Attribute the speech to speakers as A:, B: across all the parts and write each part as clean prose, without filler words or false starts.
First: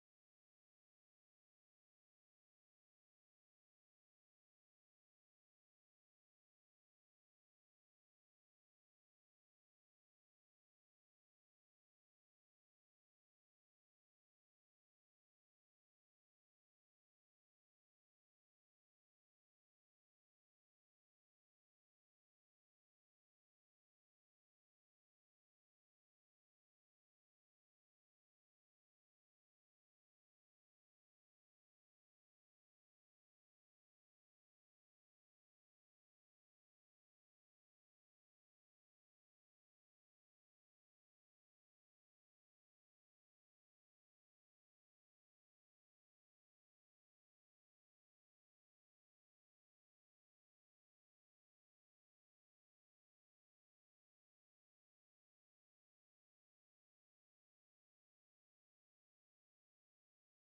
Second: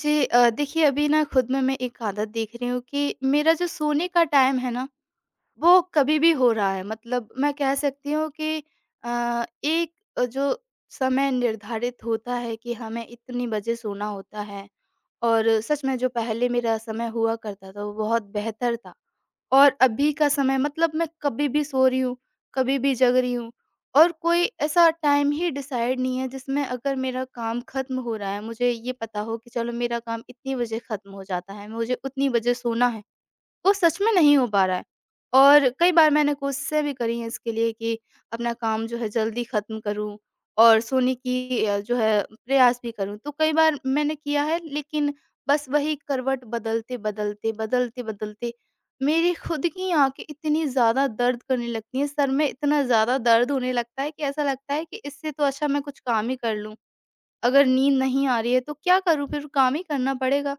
A: जी। देखिए अभी ना खुद में मैं एक आदत देख रही हूँ कि मेरा जो सोने का टाइम है ना, वो कभी भी हो रहा है। मतलब मैं कह सकती हूँ कि एक जो समय निर्धारित होता है कि हमें इतनी बजे सोना होता है। और सच में जो पहले मेरा समय हुआ करता था वो बहुत बेहतर था। और अभी का समय मतलब मैं कभी भी सो रही हूँ, कभी भी जग रही हूँ। और कोई ऐसा टाइम ही डिसाइड नहीं है जिसमें अगर मेरा काम ख़त्म हो रहा है, मुझे ये पता हो कि चलो मेरा काम इतनी बजे ख़त्म हो जाता है, मुझे उतनी बजे सोना है। वो सच में नहीं हो पा रहा है। और कई बार मैंने कोशिशें भी करी हैं इसके लिए कि अपना काम जो है जल्दी ख़त्म करूँ और सोने की जो है प्रयास भी करूँ। तो कई बार मैंने किया है लेकिन बस वही करवट बदलते-बदलते, बदलते-बदलते मेरी खुद की आँखें इतनी ज़्यादा दर्द करने लगती हैं, सर में इतना ज़्यादा दर्द होने लगता है कि ऐसा लगता है कि इससे तो अच्छा मैं कुछ काम ही कर लूँ। अगर नींद नहीं आ रही है तो क्या करूँ? फिर काम ही करना पड़ेगा।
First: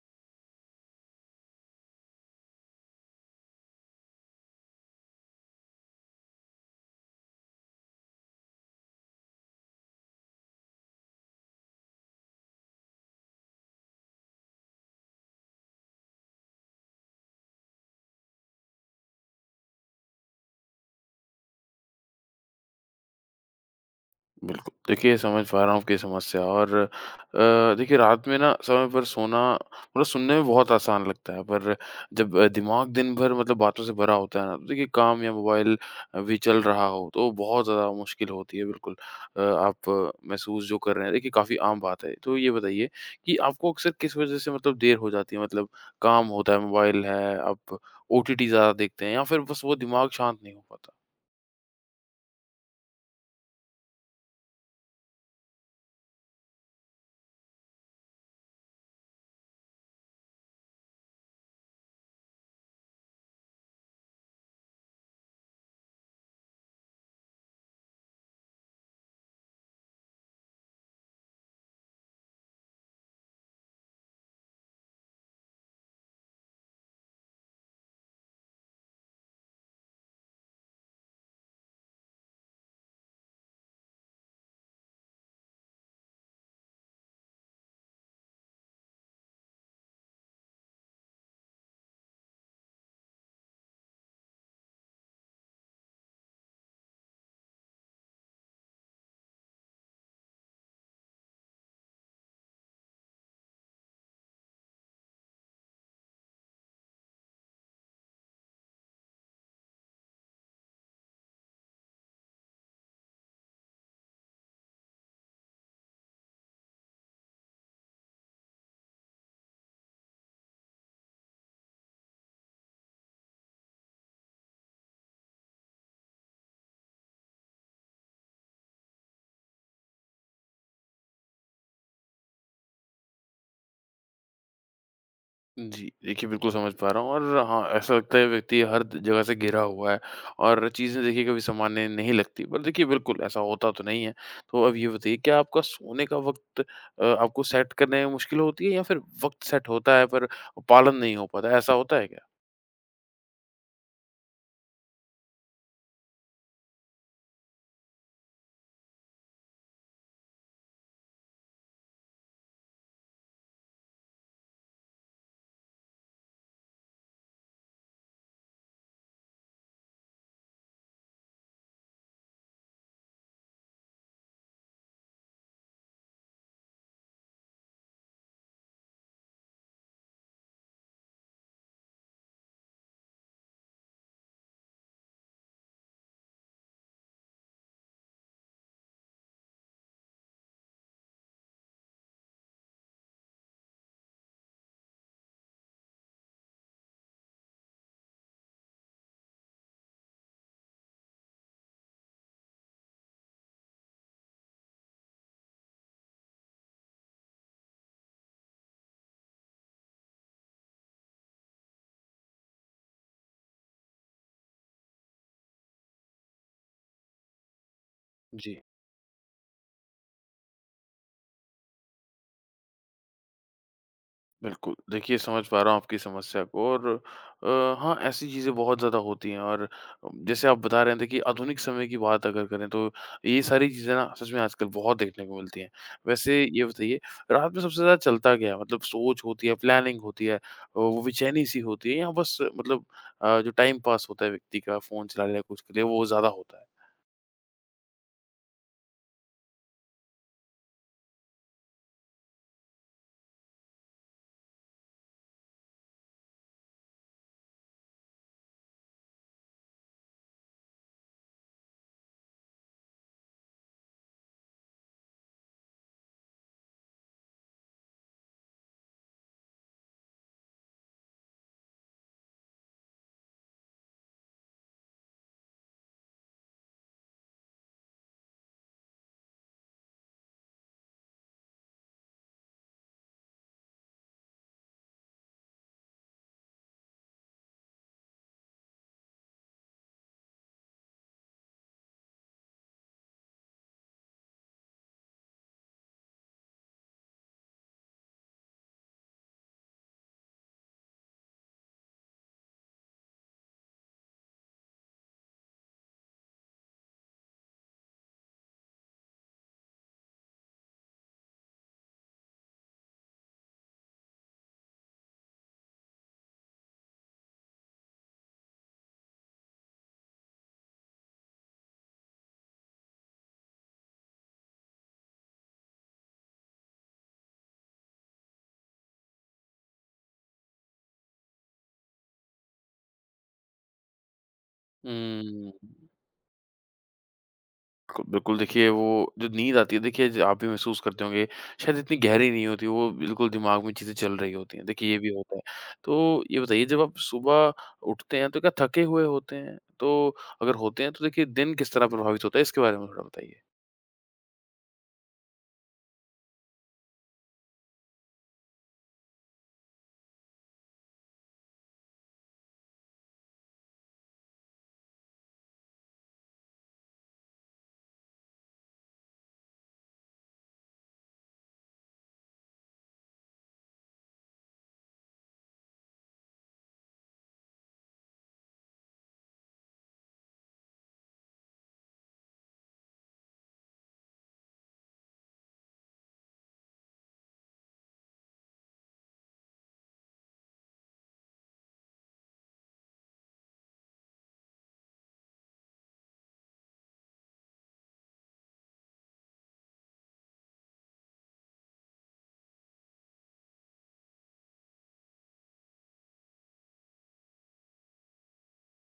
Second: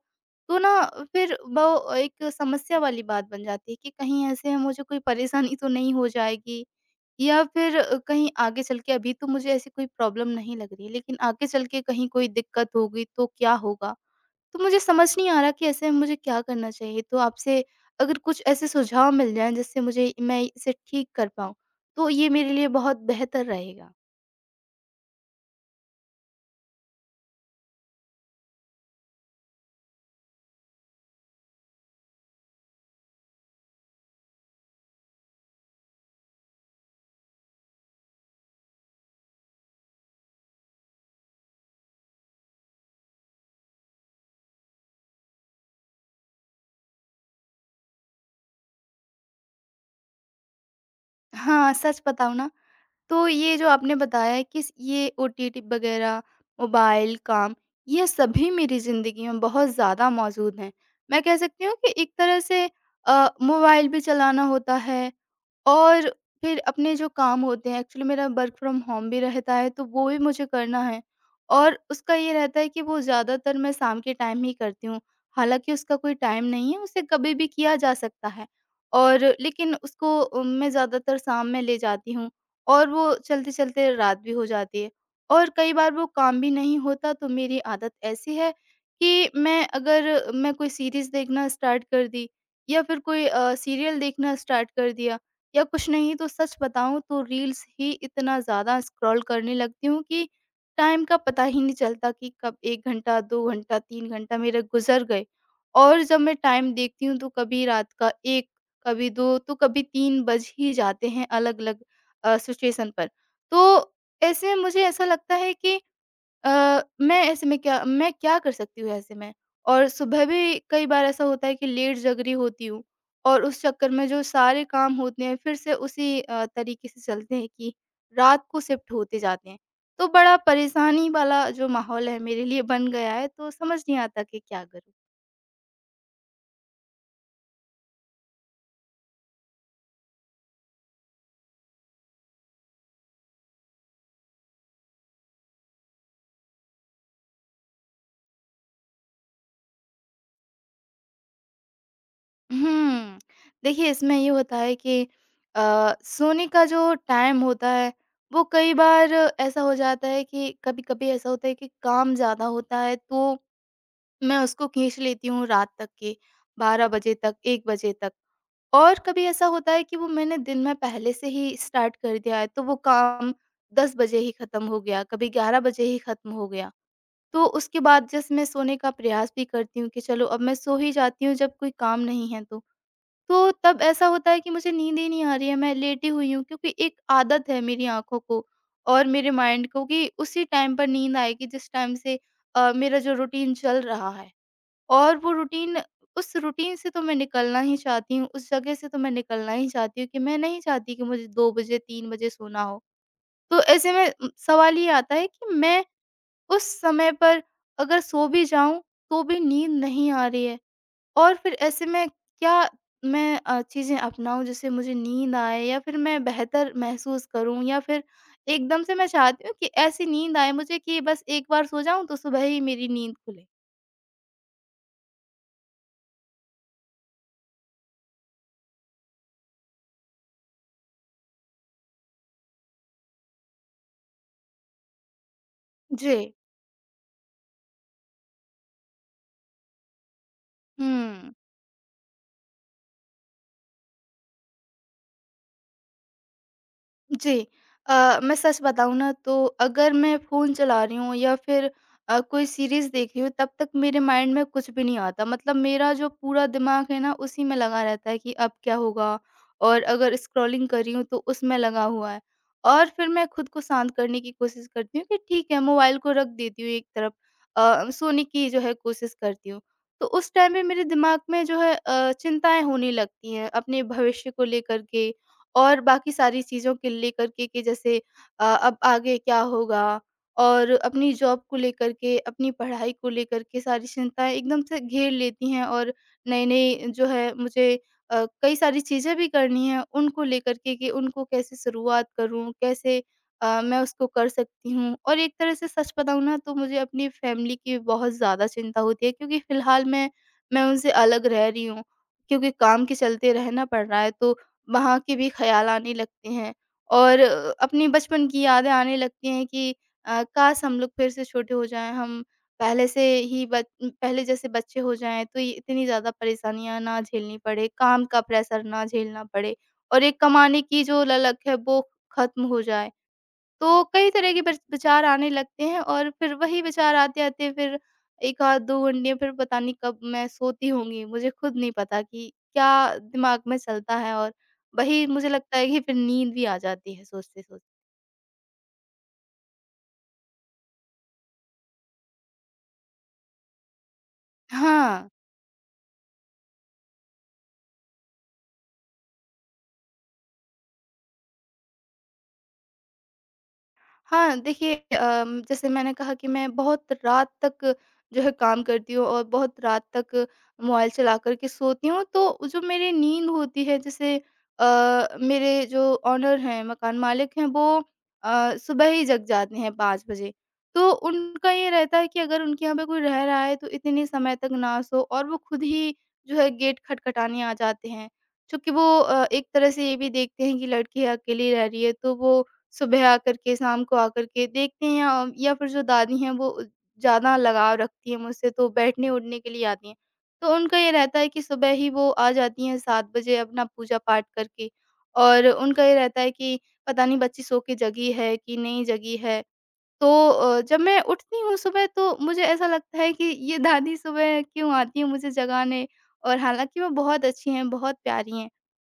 A: तो ना, फिर वो एक समस्या वाली बात बन जाती है कि कहीं ऐसे मुझे कोई परेशानी तो नहीं हो जाएगी, या फिर कहीं आगे चल के अभी तो मुझे ऐसी कोई प्रॉब्लम नहीं लग रही है, लेकिन आगे चल के कहीं कोई दिक्कत होगी तो क्या होगा? तो मुझे समझ नहीं आ रहा कि ऐसे में मुझे क्या करना चाहिए? तो आपसे अगर कुछ ऐसे सुझाव मिल जाएँ जिससे मुझे मैं इसे ठीक कर पाऊँ, तो ये मेरे लिए बहुत बेहतर रहेगा।
B: बिल्कुल। देखिए, समझ पा रहा हूँ आपकी समस्या, और देखिए, रात में ना समय पर सोना, मतलब सुनने में बहुत आसान लगता है, पर जब दिमाग दिन भर मतलब बातों से भरा होता है ना, तो देखिए काम या मोबाइल भी चल रहा हो तो बहुत ज़्यादा मुश्किल होती है, बिल्कुल। आप महसूस जो कर रहे हैं, देखिए काफ़ी आम बात है। तो ये बताइए कि आपको अक्सर किस वज़ह से मतलब देर हो जाती है? मतलब काम होता है, मोबाइल है, आप ओटीटी ज़्यादा देखते हैं, या फिर बस वो दिमाग शांत नहीं हो पाता?
A: हाँ, सच बताऊँ ना, तो ये जो आपने बताया कि स ये ओटीटी वगैरह, मोबाइल, काम, ये सभी मेरी ज़िंदगी में बहुत ज़्यादा मौजूद हैं। मैं कह सकती हूँ कि एक तरह से मोबाइल भी चलाना होता है और फिर अपने जो काम होते हैं एक्चुअली मेरा वर्क फ्रॉम होम भी रहता है तो वो भी मुझे करना है, और उसका ये रहता है कि वो ज़्यादातर मैं शाम के टाइम ही करती हूँ। हालाँकि उसका कोई टाइम नहीं है, उसे कभी भी किया जा सकता है, और लेकिन उसको मैं ज़्यादातर शाम में ले जाती हूँ और वो चलते-चलते रात भी हो जाती है। और कई बार वो काम भी नहीं होता तो मेरी आदत ऐसी है कि मैं अगर मैं कोई सीरीज़ देखना स्टार्ट कर दी या फिर कोई सीरियल देखना स्टार्ट कर दिया, या कुछ नहीं तो सच बताऊँ तो रील्स ही इतना ज़्यादा स्क्रॉल करने लगती हूँ कि टाइम का पता ही नहीं चलता कि कब 1 घंटा, 2 घंटा, 3 घंटा मेरे गुज़र गए। और जब मैं टाइम देखती हूँ तो कभी रात का 1, कभी 2 तो कभी 3 बज ही जाते हैं अलग-अलग सिचुएशन पर। तो ऐसे में मुझे ऐसा लगता है कि मैं क्या कर सकती हूँ ऐसे में? और सुबह भी कई बार ऐसा होता है कि लेट जग रही होती हूँ, और उस चक्कर में जो सारे काम होते हैं फिर से उसी तरीके से चलते हैं कि रात को शिफ्ट होते जाते हैं। तो बड़ा परेशानी वाला जो माहौल है मेरे लिए बन गया है, तो समझ नहीं आता कि क्या करूँ?
B: जी, देखिए बिल्कुल समझ पा रहा हूँ। और हाँ, ऐसा लगता है व्यक्ति हर द जगह से घिरा हुआ है और चीज़ें देखिए कभी सामान्य नहीं लगती। पर देखिए बिल्कुल ऐसा होता तो नहीं है। तो अब ये बताइए, क्या आपका सोने का वक़्त आपको सेट करने में मुश्किल होती है, या फिर वक़्त सेट होता है पर पालन नहीं हो पाता है? ऐसा होता है क्या?
A: हुँ, देखिए इसमें ये होता है कि सोने का जो टाइम होता है वो कई बार ऐसा हो जाता है कि कभी-कभी ऐसा होता है कि काम ज़्यादा होता है तो मैं उसको खींच लेती हूँ रात तक के 12 बजे तक, 1 बजे तक। और कभी ऐसा होता है कि वो मैंने दिन में पहले से ही स्टार्ट कर दिया है, तो वो काम 10 बजे ही खत्म हो गया, कभी 11 बजे ही खत्म हो गया। तो उसके बाद जस्ट मैं सोने का प्रयास भी करती हूँ कि चलो अब मैं सो ही जाती हूँ जब कोई काम नहीं है तो। तो तब ऐसा होता है कि मुझे नींद ही नहीं आ रही है, मैं लेटी हुई हूँ, क्योंकि एक आदत है मेरी आँखों को और मेरे माइंड को कि उसी टाइम पर नींद आएगी जिस टाइम से मेरा जो रूटीन चल रहा है। और वो रूटीन, उस रूटीन से तो मैं निकलना ही चाहती हूँ, उस जगह से तो मैं निकलना ही चाहती हूँ कि मैं नहीं चाहती कि मुझे 2 बजे 3 बजे सोना हो। तो ऐसे में सवाल ये आता है कि मैं उस समय पर अगर सो भी जाऊँ, तो भी नींद नहीं आ रही है, और फिर ऐसे में क्या मैं चीज़ें अपनाऊँ जिससे मुझे नींद आए, या फिर मैं बेहतर महसूस करूँ, या फिर
B: जी।
A: एकदम से मैं चाहती हूँ कि ऐसी नींद आए मुझे कि बस एक बार सो जाऊँ तो सुबह ही मेरी नींद खुले।
B: बिल्कुल, देखिए समझ पा रहा हूँ आपकी समस्या को, और अ, हाँ, ऐसी चीज़ें बहुत ज़्यादा होती हैं। और जैसे आप बता रहे थे कि आधुनिक समय की बात अगर करें, तो ये सारी चीज़ें ना सच में आजकल बहुत देखने को मिलती हैं।
A: जी।
B: वैसे ये बताइए, रात में सबसे ज़्यादा चलता क्या है? मतलब सोच होती है, प्लानिंग होती है, वो
A: हुँ।
B: बेचैनी-सी होती है, या बस मतलब जो टाइम पास होता है व्यक्ति का, फ़ोन चला लिया कुछ के लिए, वो ज़्यादा होता है?
A: जी। मैं सच बताऊँ ना, तो अगर मैं फ़ोन चला रही हूँ या फिर कोई सीरीज़ देख रही हूँ तब तक मेरे माइंड में कुछ भी नहीं आता। मतलब मेरा जो पूरा दिमाग है ना उसी में लगा रहता है कि अब क्या होगा? और अगर स्क्रॉलिंग कर रही हूँ तो उसमें लगा हुआ है। और फिर मैं खुद को शांत करने की कोशिश करती हूँ कि ठीक है, मोबाइल को रख देती हूँ एक तरफ, सोने की जो है कोशिश करती हूँ। तो उस टाइम पे मेरे दिमाग में जो है चिंताएँ होने लगती हैं अपने भविष्य को लेकर के और बाकी सारी चीज़ों को लेकर के कि जैसे अब आगे क्या होगा, और अपनी जॉब को लेकर के, अपनी पढ़ाई को लेकर के सारी चिंताएँ एकदम से घेर लेती हैं, और नई-नई जो है मुझे कई सारी चीज़ें भी करनी हैं उनको लेकर के कि उनको कैसे शुरुआत करूँ, कैसे मैं उसको कर सकती हूँ। और एक तरह से सच बताऊँ ना, तो मुझे अपनी फैमिली की बहुत ज़्यादा चिंता होती है, क्योंकि फ़िलहाल मैं उनसे अलग रह रही हूँ, क्योंकि काम के चलते रहना पड़ रहा है तो वहाँ के भी ख़्याल आने लगते हैं, और अपने बचपन की यादें आने लगती हैं कि काश हम लोग फिर से छोटे हो जाएँ, हम पहले से ही बच पहले जैसे बच्चे हो जाएँ, तो ये इतनी ज़्यादा परेशानियाँ ना झेलनी पड़े, काम का प्रेशर ना झेलना पड़े, और एक कमाने की जो ललक है, वो ख़त्म हो जाए। तो कई तरह के विचार आने लगते हैं, और फिर वही विचार आते-आते फिर 1 आध 2 घंटे, फिर पता नहीं कब मैं सोती होंगी, मुझे खुद नहीं पता कि क्या दिमाग में चलता है, और वही मुझे
B: हुँ।
A: लगता है कि फिर नींद भी आ जाती है सोचते-सोचते।
B: बिल्कुल बिल्कुल, देखिए वो जो नींद आती है, देखिए ज आप भी महसूस करते होंगे, शायद इतनी गहरी नहीं होती वो, बिल्कुल दिमाग में चीज़ें चल रही होती हैं। देखिए ये भी
A: हाँ।
B: होता है। तो ये बताइए, जब आप सुबह उठते हैं तो क्या थके हुए होते हैं? तो अगर होते हैं, तो देखिए दिन किस तरह प्रभावित होता है, इसके बारे में थोड़ा बताइए?
A: हाँ, देखिए जैसे मैंने कहा कि मैं बहुत रात तक जो है काम करती हूँ और बहुत रात तक मोबाइल चला कर के सोती हूँ, तो जो मेरी नींद होती है जैसे मेरे जो ओनर हैं, मकान मालिक हैं, वो सुबह ही जग जाते हैं 5 बजे। तो उनका ये रहता है कि अगर उनके यहाँ पे कोई रह रहा है तो इतने समय तक ना सो, और वो खुद ही जो है गेट खटखटाने आ जाते हैं। चूँकि वो एक तरह से ये भी देखते हैं कि लड़की अकेली रह रही है तो वो सुबह आकर के, शाम को आकर के देखते हैं, या फिर जो दादी हैं वो ज़्यादा लगाव रखती हैं मुझसे तो बैठने-उठने के लिए आती हैं। तो उनका ये रहता है कि सुबह ही वो आ जाती हैं 7 बजे अपना पूजा-पाठ करके, और उनका ये रहता है कि पता नहीं बच्ची सो के जगी है कि नहीं जगी है। तो जब मैं उठती हूँ सुबह तो मुझे ऐसा लगता है कि ये दादी सुबह क्यों आती है मुझे जगाने, और हालाँकि वो बहुत अच्छी हैं, बहुत प्यारी हैं।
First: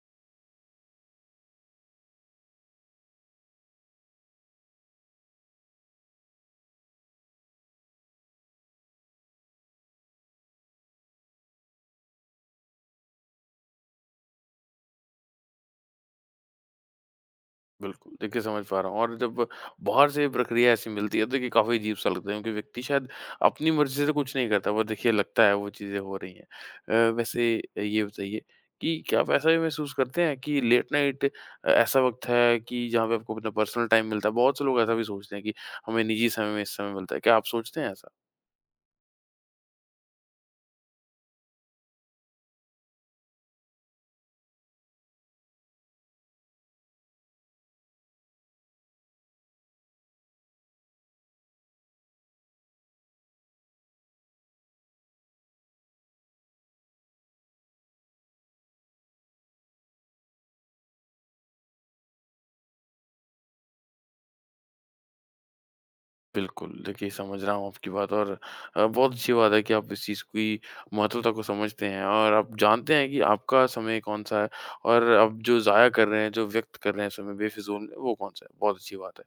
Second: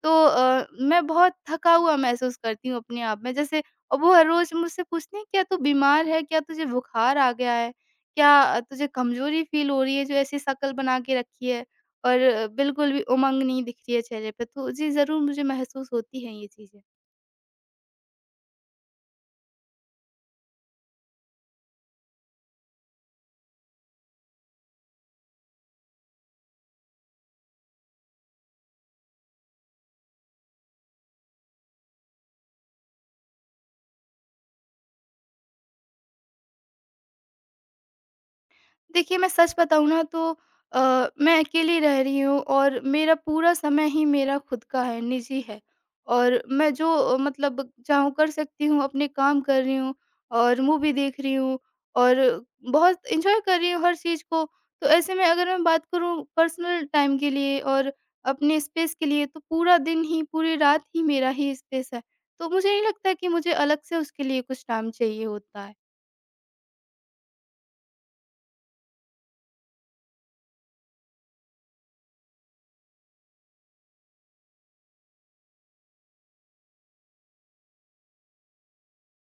A: तो मैं बहुत थका हुआ महसूस करती हूँ अपने आप में जैसे, और वो हर रोज़ मुझसे पूछती हैं, "क्या तू बीमार है? क्या तुझे बुखार आ गया है? क्या तुझे कमज़ोरी फ़ील हो रही है जो ऐसी शक्ल बना के रखी है, और बिल्कुल भी उमंग नहीं दिख रही है चेहरे पे?" तो जी, ज़रूर मुझे महसूस होती हैं ये चीज़ें।
B: बिल्कुल, देखिए समझ पा रहा हूँ। और जब बाहर से प्रक्रिया ऐसी मिलती है, तो देखिए काफ़ी अजीब-सा लगता है, क्योंकि व्यक्ति शायद अपनी मर्ज़ी से कुछ नहीं करता, पर देखिए लगता है वो चीज़ें हो रही हैं। वैसे ये बताइए कि क्या आप ऐसा भी महसूस करते हैं कि लेट नाइट ऐसा वक़्त है कि जहाँ पे आपको अपना पर्सनल टाइम मिलता है? बहुत से लोग ऐसा भी सोचते हैं कि हमें निजी समय में इस समय मिलता है। क्या आप सोचते हैं ऐसा?
A: देखिए, मैं सच बताऊँ ना, तो मैं अकेली रह रही हूँ, और मेरा पूरा समय ही मेरा खुद का है, निजी है, और मैं जो मतलब चाहूँ कर सकती हूँ, अपने काम कर रही हूँ, और मूवी देख रही हूँ, और बहुत एन्जॉय कर रही हूँ हर चीज़ को। तो ऐसे में अगर मैं बात करूँ पर्सनल टाइम के लिए और अपने स्पेस के लिए, तो पूरा दिन ही, पूरी रात ही मेरा ही स्पेस है। तो मुझे नहीं लगता कि मुझे अलग से उसके लिए कुछ टाइम चाहिए होता है।
B: बिल्कुल, देखिए समझ रहा हूँ आपकी बात। और बहुत अच्छी बात है कि आप इस चीज़ की महत्वता को समझते हैं, और आप जानते हैं कि आपका समय कौन-सा है, और आप जो ज़ाया कर रहे हैं, जो व्यक्त कर रहे हैं समय बेफिज़ूल में, वो कौन-सा है। बहुत अच्छी बात है।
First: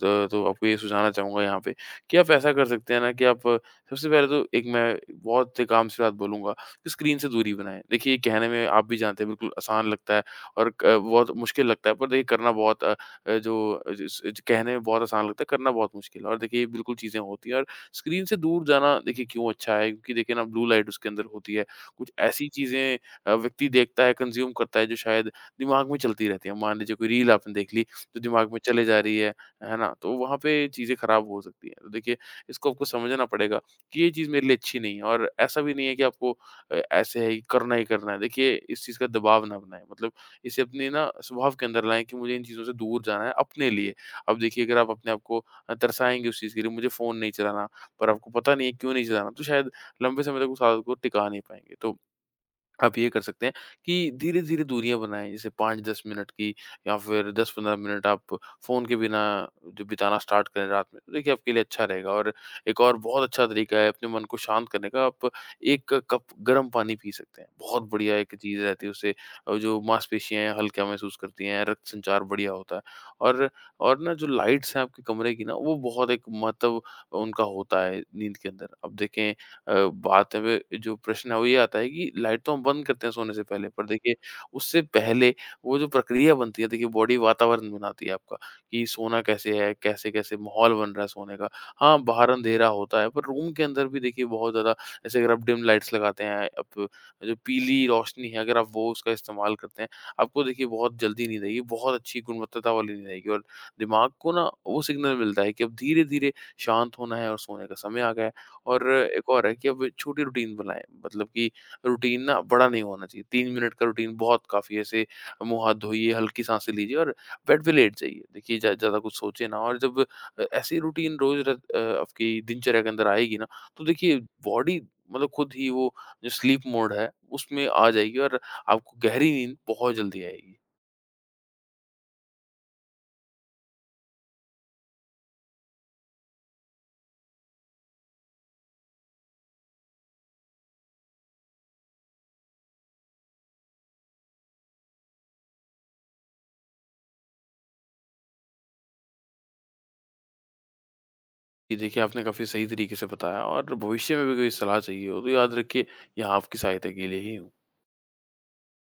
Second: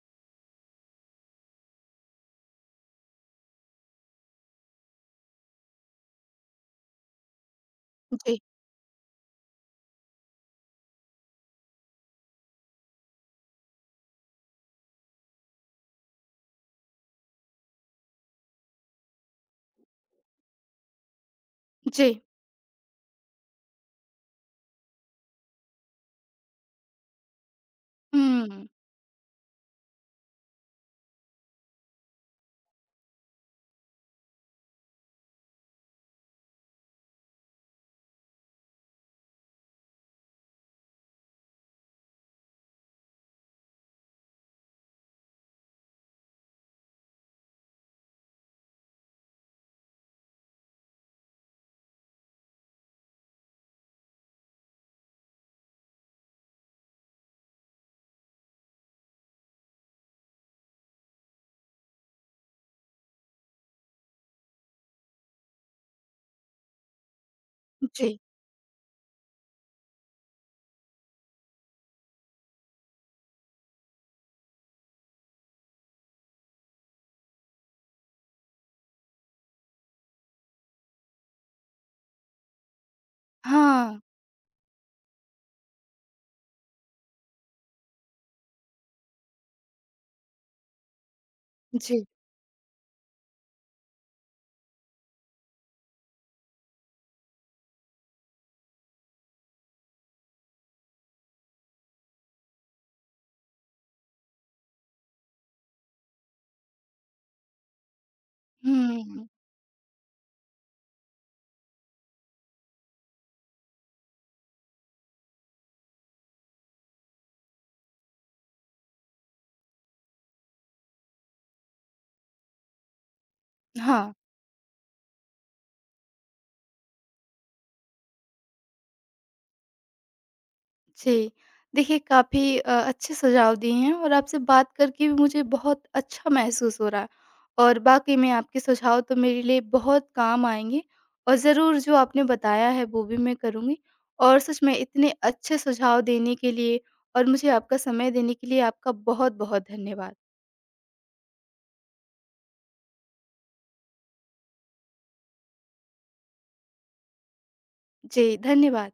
B: तो आपको ये सुझाना चाहूँगा यहाँ पे, कि आप ऐसा कर सकते हैं ना, कि आप सबसे पहले तो, एक मैं बहुत एक आम सी बात बोलूँगा, कि स्क्रीन से दूरी बनाएँ। देखिए ये
A: जी।
B: कहने में आप भी जानते हैं बिल्कुल आसान लगता है, और क बहुत मुश्किल लगता है, पर देखिए करना बहुत अ, अ, जो जिस ज कहने में बहुत आसान लगता है, करना बहुत मुश्किल है। और देखिए ये बिल्कुल चीज़ें होती हैं। और स्क्रीन से दूर जाना, देखिए क्यों अच्छा है? क्योंकि देखिए ना, ब्लू लाइट उसके अंदर होती है।
A: जी।
B: कुछ ऐसी चीज़ें व्यक्ति देखता है, कंज़्यूम करता है, जो शायद दिमाग में चलती रहती हैं। मान लीजिए कोई रील आपने देख ली, जो दिमाग में
A: हुँ,
B: चले जा रही है ना? तो वहाँ पे चीज़ें खराब हो सकती हैं। तो देखिए इसको आपको समझना पड़ेगा कि ये चीज़ मेरे लिए अच्छी नहीं है। और ऐसा भी नहीं है कि आपको ऐसे है, कि करना ही करना है। देखिए इस चीज़ का दबाव ना बनाएँ, मतलब इसे अपने ना स्वभाव के अंदर लाएँ कि मुझे इन चीज़ों से दूर जाना है अपने लिए। अब देखिए, अगर आप अपने आप को तरसाएँगे उस चीज़ के लिए, मुझे फ़ोन नहीं चलाना, पर आपको पता नहीं है क्यों नहीं चलाना, तो शायद लंबे समय तक उस आदत को टिका नहीं पाएँगे। तो आप ये कर सकते हैं कि धीरे-धीरे दूरियाँ बनाएँ, जैसे 5-10 मिनट की, या फिर 10-15 मिनट आप फ़ोन के बिना जो बिताना स्टार्ट करें रात में, तो देखिए आपके लिए अच्छा रहेगा। और एक और बहुत अच्छा तरीका है अपने मन को शांत करने का, आप 1 कप गर्म पानी पी सकते हैं।
A: जी।
B: बहुत बढ़िया
A: जी।
B: एक चीज़ रहती है, उससे जो मांसपेशियाँ हैं, हल्का महसूस करती हैं, रक्त संचार बढ़िया होता है। और और ना, जो लाइट्स हैं आपके कमरे की ना, वो बहुत एक महत्व उनका होता है नींद के अंदर। अब देखें अ, बात है, वे जो प्रश्न है वो ये आता है कि लाइट तो हम बंद करते हैं सोने से पहले, पर
A: हाँ,
B: देखिए उससे पहले वो जो प्रक्रिया बनती है, देखिए बॉडी वातावरण बनाती है आपका, कि सोना कैसे है, कैसे-कैसे माहौल बन रहा है सोने का। हाँ,
A: जी।
B: बाहर अंधेरा होता है, पर रूम के अंदर भी देखिए बहुत ज़्यादा, जैसे अगर आप डिम लाइट्स लगाते हैं, आप जो पीली रोशनी है अगर आप वो उसका इस्तेमाल करते हैं, आपको देखिए बहुत जल्दी नींद आएगी, बहुत अच्छी गुणवत्ता वाली नींद आएगी, और दिमाग को ना वो सिग्नल मिलता है कि अब धीरे-धीरे शांत होना है और सोने का समय आ गया है। और
A: हुँ,
B: एक और है कि अब छोटी रूटीन बनाएँ, मतलब कि रूटीन ना बड़ा नहीं होना चाहिए। 3 मिनट का रूटीन बहुत काफ़ी है, ऐसे मुँह-हाथ धोइए, हल्की सांसें लीजिए और बेड पे लेट जाइए। देखिए ज़्यादा कुछ सोचिए ना, और जब ऐसी रूटीन रोज़ आपकी दिनचर्या के अंदर आएगी ना, तो
A: हाँ,
B: देखिए बॉडी, मतलब खुद ही वो जो स्लीप मोड है, उसमें आ जाएगी और आपको गहरी नींद बहुत जल्दी आएगी।
A: जी। देखिए काफ़ी अच्छे सुझाव दिए हैं, और आपसे बात करके भी मुझे बहुत अच्छा महसूस हो रहा है, और वाक़ई में आपके सुझाव तो मेरे लिए बहुत काम आएँगे, और ज़रूर जो आपने बताया है वो भी मैं करूँगी, और सच में इतने अच्छे सुझाव देने के लिए और मुझे आपका समय देने के लिए आपका बहुत-बहुत धन्यवाद।
B: जी, देखिए आपने काफ़ी सही तरीके से बताया। और भविष्य में भी कोई सलाह चाहिए हो, तो याद रखिए यहाँ आपकी सहायता के लिए ही हूँ।
A: जी, धन्यवाद।